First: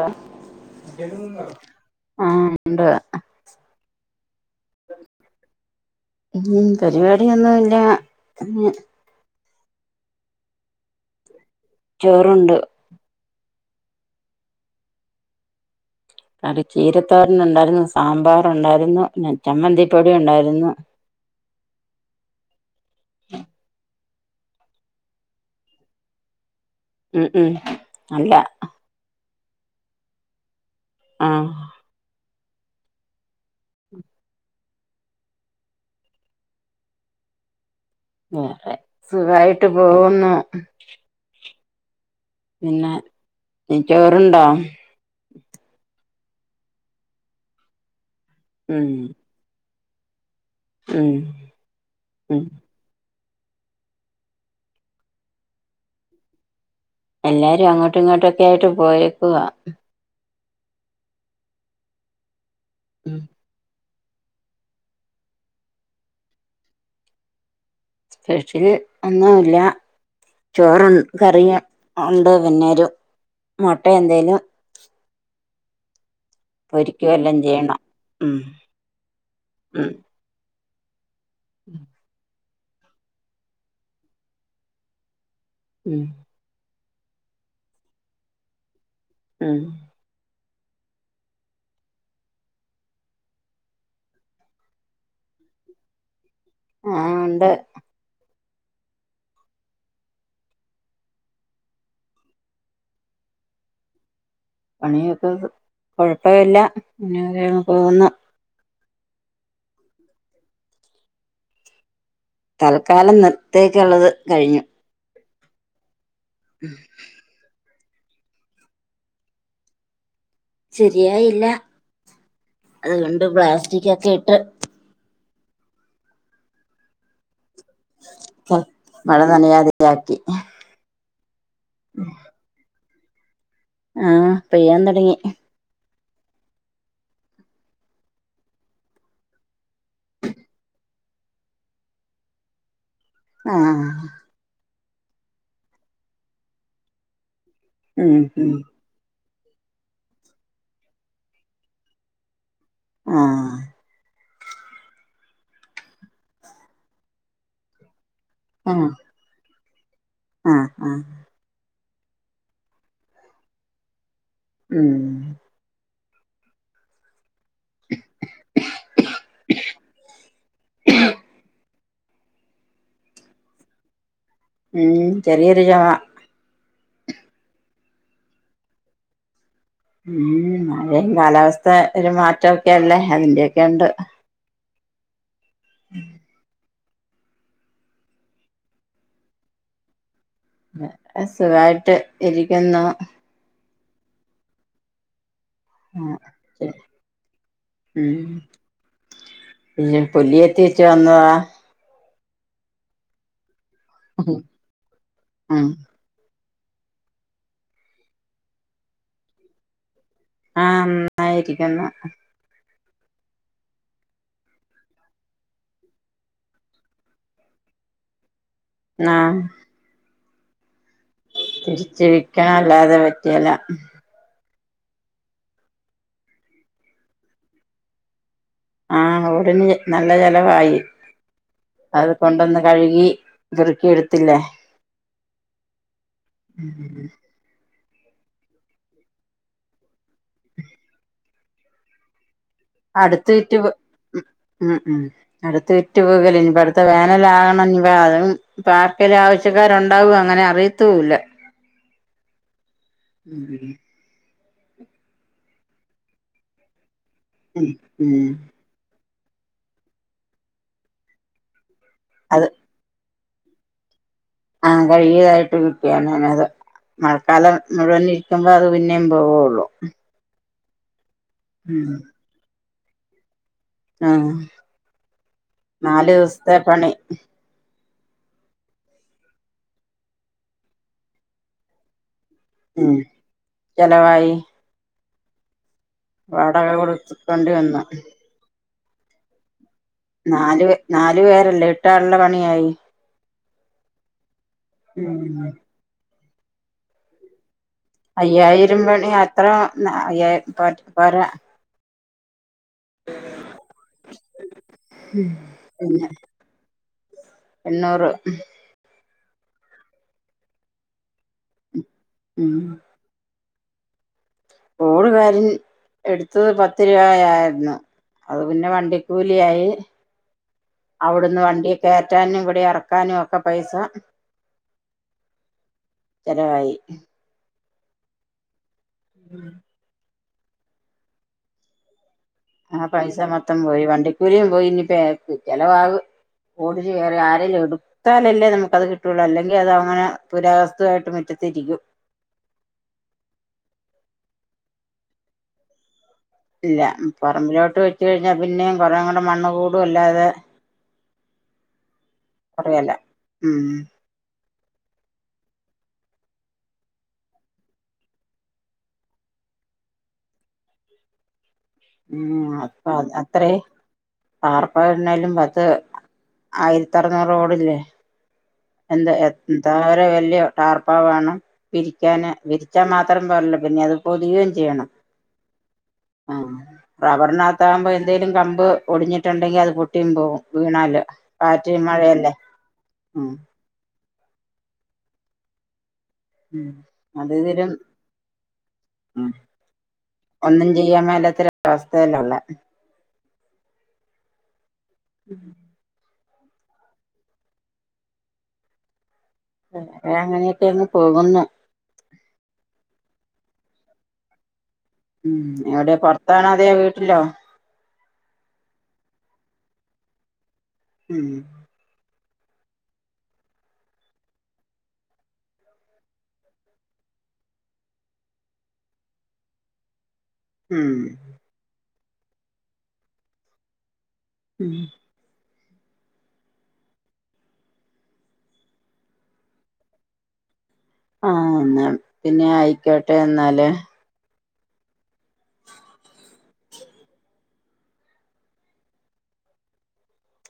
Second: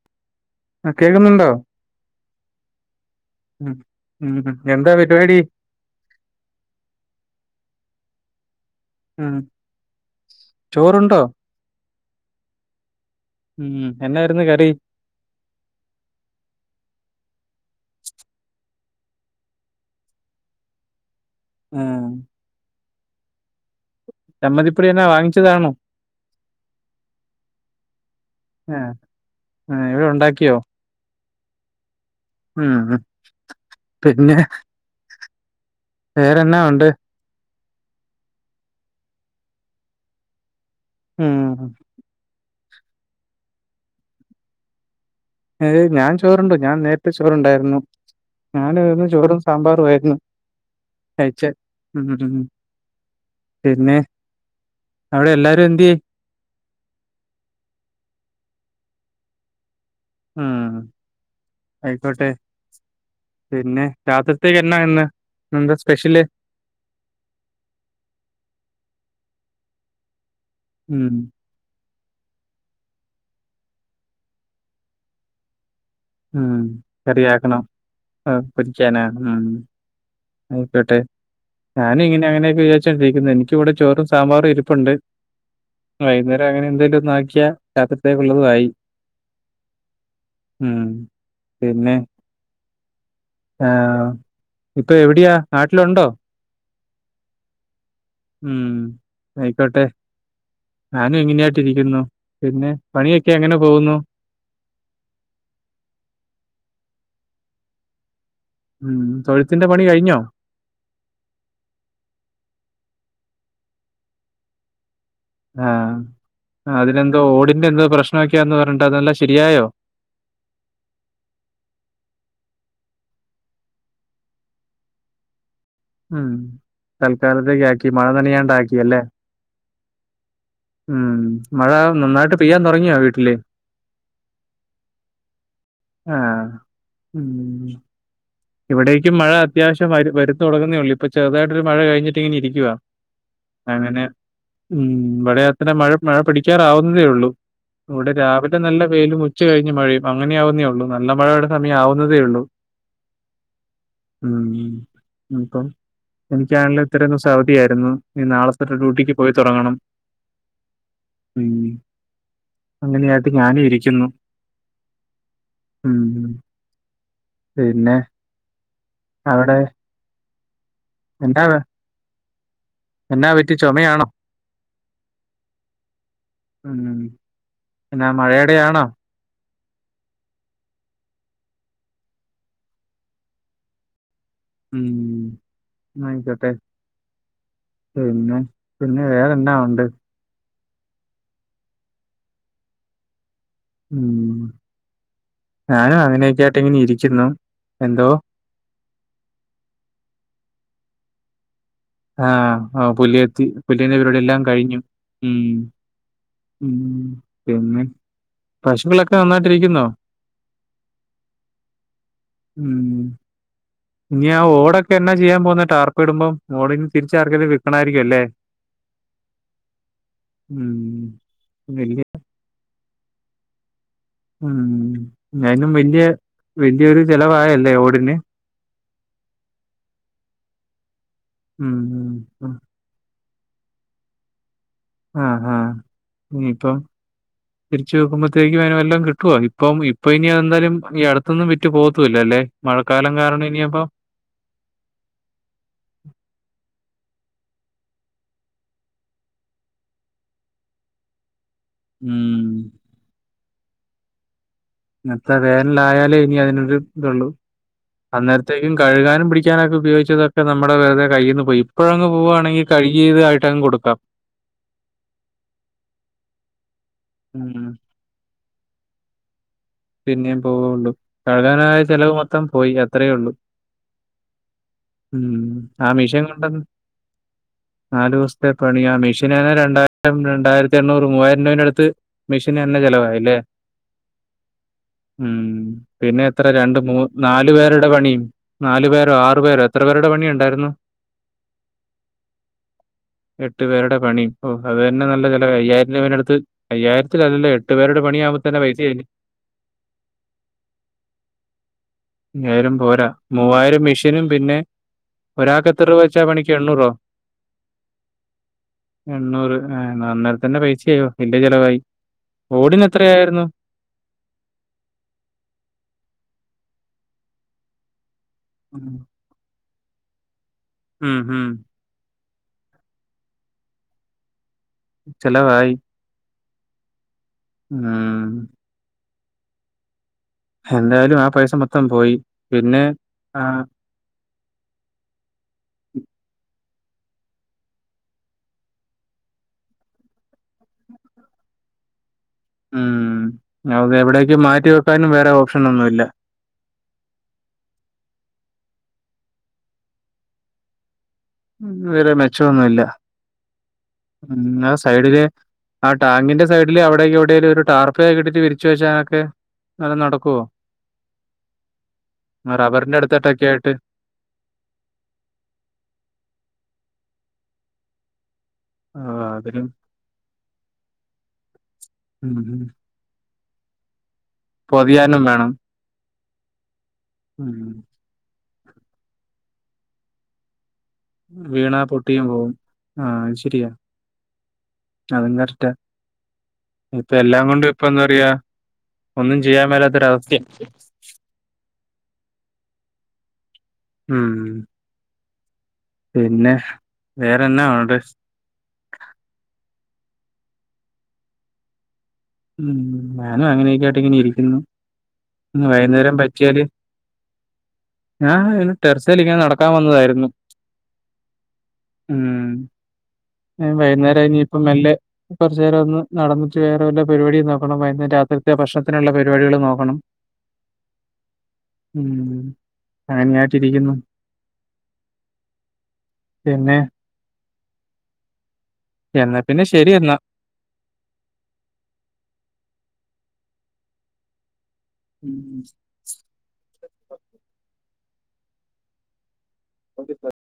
ആ ആ ആ ഉണ്ട് ഉം ഉം എന്താ പരുപാടി ഉം പരിപാടിയൊന്നും ഇല്ല ഉം ചോറുണ്ടോ ചോറുണ്ടു ഉം എന്നായിരുന്നു കറി കറി ചീരത്തോരൻ ഉണ്ടായിരുന്നു സാമ്പാറ് ഉണ്ടായിരുന്നു ചമ്മന്തിപ്പൊടി ഉണ്ടായിരുന്നു ആ [inaudible] ചമ്മന്തിപൊടി എന്നാ വാങ്ങിച്ചതാണോ ഉം ഉം അല്ല ആ ആ ഇവിടെ ഉണ്ടാക്കിയോ ആ ഉം പിന്നെ വേറെന്നാ വുണ്ട് വേറെ സുഖായിട്ട് പോകുന്നു ഉം പിന്നെ ചോറുണ്ടോ ഏ് ഞാൻ ചോറുണ്ടു ഞാൻ നേരത്തെ ചോറണ്ടായിരുന്നു ഞാൻ ഉം വന്ന് ചോറും സാമ്പാറും ആയിരുന്നു ഉം ടെൻഷൻ ഉം പിന്നെ അവിടെ എല്ലാരും എന്ത്യേ എല്ലാരും അങ്ങോട്ടും ഇങ്ങോട്ടൊക്കെ ആയിട്ട് പോയേക്കുവാ ആ ആയിക്കോട്ടെ ഉം പിന്നെ രാത്രിത്തേക്ക് എന്നാ ഇന്ന്, ഇന്ന് എന്താ സ്പെഷ്യല് സ്പെഷ്യൽ ഒന്നുല്ല ചോറും ഉം കറിയുണ്ട് പിന്നൊരു മൊട്ട എന്തേലും ഉം പൊരിക്കുവെല്ലാം കറിയാക്കണ ചെയ്യണം ഉം പൊരിക്ക ല്ലെ ഉം ആയിക്കോട്ടെ ഞാനി ഇങ്ങനെ അങ്ങനെ ച്ചണ്ടിരിക്കുന്നത് എനിക്കിവിടെ ചോറും സാമ്പാറും ഇരിപ്പുണ്ട് ഉം വൈന്നേരം അങ്ങനെ എന്തേലു ന്നാക്കിയ രാത്രിത്തേക്കുള്ളതുവായി. ഉം ഉം പിന്നെ ആ ഇപ്പോ എവിടെയാ നാട്ടിലൊണ്ടോ? ആ ഒണ്ട്. ഉം ആയിക്കോട്ടെ, ഞാനും ഇങ്ങനെയായിട്ടിരിക്കുന്നു, പിന്നെ പണിയൊക്കെ എങ്ങനെ പോകുന്നു. പണിയൊക്കെ കൊഴപ്പല്ല ഇങ്ങനെയൊക്കെ അങ്ങ് പോകുന്നു. ഉം തൊഴുത്തിന്റെ പണി കഴിഞ്ഞോ? തല്ക്കാലം ഇന്ന് ത്തേക്കൊള്ളത് കഴിഞ്ഞു. ആ ആ അതിനെന്തോ ഓടിന്റെ എന്തോ പ്രശ്നൊക്കെയാന്ന് പറഞ്ഞിട്ടതല്ലാം ശെരിയായോ? ശെരിയായില്ല അതുകൊണ്ട് പ്ലാസ്റ്റിക് ഒക്കെ ഇട്ട് ഉം തൽക്കാല് [unintelligible] ആക്കി മഴ നനിയാണ്ടാക്കിയല്ലേ, മഴ നനയാതെയാക്കി ഉം മഴ നന്നായിട്ട് പെയ്യാൻ തൊടങ്ങിയോ വീട് [unintelligible] ആ പെയ്യാൻ തൊടങ്ങി. ആ ഉം ഇവിടേക്കും മഴ അത്യാവശ്യം വരു വരുന്ന് തൊടങ്ങുന്നേയുള്ളൂ, ഇപ്പ ചെറുതായിട്ടൊരു മഴ കഴിഞ്ഞിട്ട് ഇങ്ങനെ ഇരിക്കുവാ. ആ അങ്ങനെ ഉം ഇവിടെയത്രെ മഴ മഴ പിടിക്കാറാവുന്നതേ ഒള്ളൂ. ഇവിടെ ഉം ഉം രാവിലെ നല്ല വെയിലും ഉ ഉച്ച് കഴിഞ്ഞ് മഴയും അങ്ങനെ ആവുന്നേ ഒള്ളൂ, നല്ല മഴയുടെ സമയം ആവുന്നതേ ഒള്ളൂ. ആ ഉം മ് അപ്പം എനിക്കാണെലിത്രെ ദിവസം അവധിയായിരുന്നു. ഇനി നാളെത്തട്ട് ഡ്യൂട്ടിക്ക് പോയി തൊടങ്ങണം. ആ ആ അങ്ങനെയായിട്ട് ഞാനും ഇരിക്കുന്നു. ഉം മ് പിന്നെ അവടെ എന്താ എന്നാ പറ്റി ചൊമയാണോ? ഉം ചെറിയൊരു ചൊമ. ഉം പിന്നെ മഴടെയാണോ? ഉം മഴയും കാലാവസ്ഥ ഒരു മാറ്റൊക്കെയല്ലേ അതിന്റെയൊക്കെ ഉണ്ട്. ഉം ആയിക്കോട്ടെ. പിന്നെ പിന്നെ വേറെന്നാ ഒണ്ട്. സുഖായിട്ട് ഇരിക്കുന്നു. ഉം ഞാനും അങ്ങനെയൊക്കെ ആയിട്ട് ഇങ്ങനെ ഇരിക്കുന്നു എന്തോ ഉം ത്തിച്ച് വന്നതാ ആഹ് ആ പുലിഎത്തി പുല്ലി വന്നാവരുടെ എല്ലാം കഴിഞ്ഞു ഉം ഉം പിന്നെ പശുക്കളൊക്കെ നന്നായിട്ട് ഇരിക്കുന്നോ ആഹ് നന്നായിരിക്കുന്നു ഉം ഇനി ആ ഓടൊക്കെ എന്നാ ചെയ്യാൻ പോവുന്നെ ടാർപ്പ ഇടുമ്പം ഓടിന്ന് തിരിച്ചറക്കിയത് കിട്ടണായിരിക്കും അല്ലേ ആഹ് ഉം വല്യ തിരിച്ച് വെക്കാൻ അല്ലാതെ പറ്റ്കേല്ല ഉം ഞയിനും വല്യ വല്യൊരു ചെലവായല്ലേ ഓടിന് ആഹ് ഓടിന് നല്ല ചലവായി ഉം അത് കൊണ്ടൊന്ന് കഴുകി വെറുക്കിെയെടുത്തില്ലേ ആഹ് ആഹ് ഉം ഉ തിരിച്ച് വെക്കുമ്പഴത്തേക്കും അതിന് വല്ലോം കിട്ടുവോ ഇപ്പം ഇപ്പൊ ഇനി അതെന്താലും ഈ അടുത്തൊന്നും വിറ്റ് പോകത്തൂല്ല അല്ലേ മഴക്കാലം അടുത്ത് കാരണം വിറ്റ് ഇനിയപ്പം ഉം ഉം അടുത്ത് വിറ്റ് പോകുല ഇനിപ്പ അടുത്ത വേനലാ വാ [unintelligible] പാർക്കൽ ആവശ്യക്കാരു ണ്ടാവും അങ്ങനെ അറിയത്തൂല്ല ഉം ഉ ഇന്നത്ത വേനലായാലേ ഇനി അതിനൊരു ഇതള്ളൂ ഉം ഉം അന്നേരത്തേക്കും കഴുകാനും പിടിക്കാനൊക്കെ ഉപയോഗിച്ചതൊക്കെ നമ്മടെ വെറുതെത കൈയീന്ന് പോയി ഇപ്പോഴങ് അത് പോവാണെങ്കിൽ കഴുകിയതാ ട്ടങ് കൊടുക്കാം ആഹ് കഴികിയതായിട്ട് [unintelligible] അത് മഴക്കാലം ഉം മുഴുവൻ ഇരിക്കുമ്പോ അത് പി ന്നെം പൊവൊള്ളൂ പിന്നെം പോവോണ്ട് കഴുകാനായ ഉം ചിലവ് മൊത്തം പോയി അത്രേ ഉള്ളൂ ആഹ് ഉം ആ നാലു മെഷീൻ ദിവസത്തെ കൊണ്ടന്ന് പണി നാല് ദിവസത്തെ പണി ആ മെഷീനന്നെ രണ്ടായിരം രണ്ടായിരത്തി എണ്ണൂറ് മൂവായിരംരൂപയുടെ അടുത്ത് മെഷീന് തന്നെ ഉം ചെലവായില്ലേ ചലവായി ഉം പിന്നെ എത്ര രണ്ട് മൂ നാലു കൊടുക്കേണ്ടി വന്നു പേരുടെ പണിയും നാല് പേരോ ആറ്പോരോ എത്ര പേരുടെ പണിയ നാല് ഉണ്ടായിരുന്നു നാലു പേരല്ലേ എട്ടാളുള്ള പണിയായി എട്ടു പേരുടെ പണി ഓ അത് തന്നെ നല്ല ഉം ചിലവി അയ്യായിരം രൂപേ അടുത്ത് അയ്യായിരത്തി അല്ലെ എട്ട് പത്ത്പേരുടെ പണിയാവുമ്പോന്നെ അയ്യായിരം പൈസായില്ലേ പണി അത്ര അയ്യായിര പോരാ അയ്യായിരം പോരാ മൂവായിരം മെഷീനും പിന്നെ ഒരാക്ക് എത്ര പിന്നെ വെച്ചാ പണിക്ക് എണ്ണൂറോ എണ്ണൂറ് എണ്ണൂറ് ആഹ് അന്നേരതന്നെ പൈസയോ എന്റെ ചെല്ലവായി ഉം ഓടിന്ന് എത്രായിരുന്നു ഓടുകാര് എടുത്തത് പത്ത് രൂപയായിരുന്നു അത് പിന്നെ വണ്ടിക്കൂലിയായി ഉം അവിടുന്ന് ഉം വണ്ടിയൊക്കെ മാറ്റാനും ഇവിടെ ഇറക്കാനും ഒക്കെ പൈസ ചലവായി ചലവായി ആഹ് [inaudible] എന്തായാലും ആഹ് പൈസ മൊത്തം പോയി പിന്നെ ആഹ് പൈസ ആ മൊത്തം പോയി വണ്ടി ഒരു പോയിനി ചിലവാവ് ഓടിന്ന് കയറി ആരെലും എടുത്താലല്ലേ നമുക്ക് അത് കിട്ടുള്ളൂ അല്ലെങ്കിൽ അത് അങ്ങനെ പുരാവസ്തുവാ യിട്ട് മുറ്റത്തിരിക്കും ഉം അതെ എവിടേക്കും മാറ്റി വെക്കാനും വേറെ ഓപ്ഷന ഒന്നും ഇല്ല ഇല്ല പറമ്പിലോട്ട് വെച്ച് കഴിഞ്ഞാ പിന്നെയും കുറെകൂടെ മണ്ണ് കൂടും അല്ലാതെ വേറെ മെച്ചമൊന്നുല്ല കൊറയല്ല ഉം ഉം ആഹ് സൈഡില് ആഹ് ടാങ്ങിന്റെ സൈഡില് അവിടേക്ക് എവിടെല്ലും ഒരു ടാർപ്പേക്ക ഇട്ടിട്ട് വിരിച്ച് വെച്ചാനൊക്കെ നല്ല നടക്കുവോ ഉം അപ്പൊ റബ്ബറിന്റെ അടുത്തിട്ടൊക്കെ അത്രേ ആയിട്ട് പാർപ്പുന്നാലും പത് ആയിരത്തി അറനൂറ് റോഡല്ലേ എന്ത് ആ അതിലും എന്ത വലിയ ടാർപ്പ വേണം വിരിക്കാന് ഉം ഉം വിരിച്ചാ മാത്രം പറ പിന്നെ അത് പൊതിയാനും വേണം ആഹ റബറിനകത്ത ഉം ആകുമ്പോ എന്തങ്കലും ക കമ്പ് ഒടിഞ്ഞിട്ടുണ്ടെങ്കിൽ അത് പൊട്ടിയും പോകും വീണല്ലോ വീണാ പൊട്ടിയും പോകവും ആഹ ഉം ശരിയാ അതും കറക്റ്റ ഉം ഇപ്പ അത് എല്ലാം ഇതിലും കൊണ്ടും ഇപ്പ എന്താ പറയാ ഒന്നും ചെയ്യാൻ മേലാത്തൊരവസ്ഥേണ്. തേലാ ഉള്ളെ. ഊം ഉഹും പിന്നെ വേറെന്നാ ഒണ്ട്? അങ്ങനെയൊക്കെയങ്ങ് പോകുന്നു. ഉം ഞാനും അങ്ങനെയൊക്കെ ആയിട്ട് ഇങ്ങനെ ഇരിക്കുന്നു. ഉം ഇന്ന് എവിടെ വൈകുന്നേരം പൊറത്താണോ പറ്റിയാല് അതോ വീട്ടിലോ? ഞാൻ ഇങ്ങനെ ടെർസേൽ ഇങ്ങനെ നടക്കാൻ വന്നതായിരുന്നു. ഉം ഉം വൈകുന്നേരം ഇനിയിപ്പ മെല്ലെ കുറച്ചു നേരം ഒന്ന് നടന്നിട്ട് വേറെ വല്ല പരിപാടിയും നോക്കണം. വൈന്നേ രാത്രിത്തെ ഭക്ഷണത്തിനുള്ള പരിപാടികൾ നോക്കണം. ഉം ഉം ഹാങായിട്ടിരിക്കുന്നു. ഉം പിന്നെ എന്നാ പിന്നെ ശരി എന്നാ. ആഹ് എന്നാ പിന്നെ ആയിക്കോട്ടെ എന്നാല് ഉം ഉ ഓക്കെ സർ